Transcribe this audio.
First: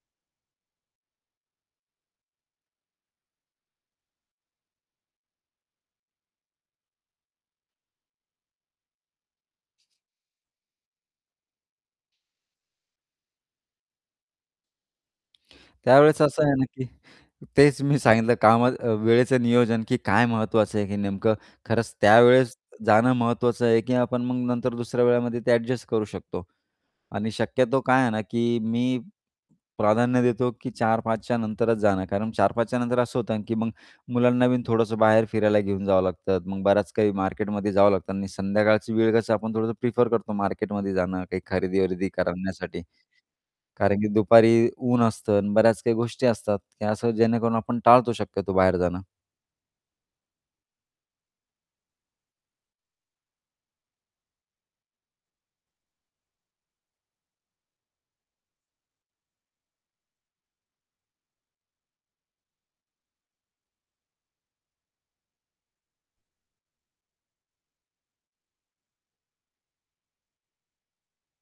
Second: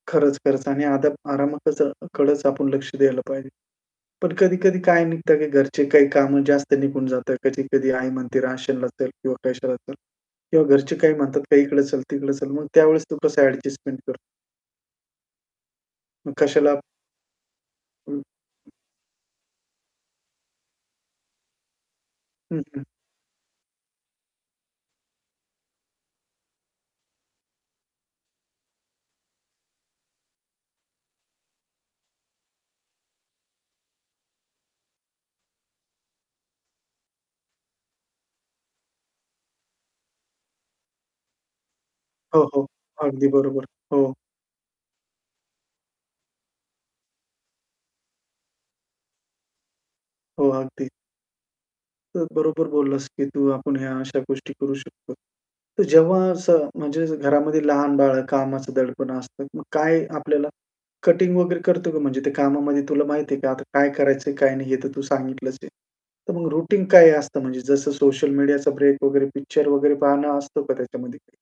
खरंच, खरंच आणि आरामातच कडचं आपण लक्ष द्यायला पाहिजे. पण कधी-कधी काय निघतं की घरचे काही कामं जास्त निघून जातात. कधी-कधी आई म्हणते, "राशनला चल," किंवा कशाला चल किंवा घरचे काही म्हणतात, "इकडे चल, तिकडे चल." मग त्यावेळेस तू कसं ॲडजस्टमेंट कर त्यावेळेस मग असं आहे ना, कशाला की तेच मी हं. सांगितलं काम वेळेचं नियोजन की काय महत्त्वाचं आहे की नेमकं खरंच त्यावेळेस हं, हं. जाणं महत्त्वाचं आहे की आपण मग नंतर दुसऱ्या वेळामध्ये ते ॲडजस्ट करू शकतो. आणि शक्यतो काय आहे ना, की मी प्राधान्य देतो की 4:00-5:00 च्या नंतरच जाणं. कारण 4:00-5:00 च्या नंतर असं होतं ना, की मग मुलांना बीन थोडंसं बाहेर फिरायला घेऊन जावं लागतं. मग बरंच काही मार्केटमध्ये जावं लागतं आणि संध्याकाळची वेळ कसं आपण थोडंसं प्रिफर करतो मार्केटमध्ये जाणं, काही खरेदी-वरेदी हो, हो. करण्यासाठी. अगदी बरोबर. कारण की हो. दुपारी ऊन असतं आणि बऱ्याच काही गोष्टी असतात की असं जेणेकरून आपण टाळतो शक्यतो बाहेर जाणं. हो. अगदी. तर बरोबर बोललास की तू आपण ह्या अशा गोष्टी करू शकतो. तर जेव्हा असं म्हणजे घरामध्ये लहान बाळ, कामाचा दडपण असतं. मग काय आपल्याला कटिंग वगैरे करतो का म्हणजे ते कामामध्ये तुला माहिती आहे का? आता काय करायचंय, काय नाही हे तर तू सांगितलंच आहे. तर मग रूटीन काय असतं म्हणजे जसं सोशल मीडियाचा ब्रेक वगैरे, पिक्चर वगैरे पाहणं असतं का त्याच्यामध्ये?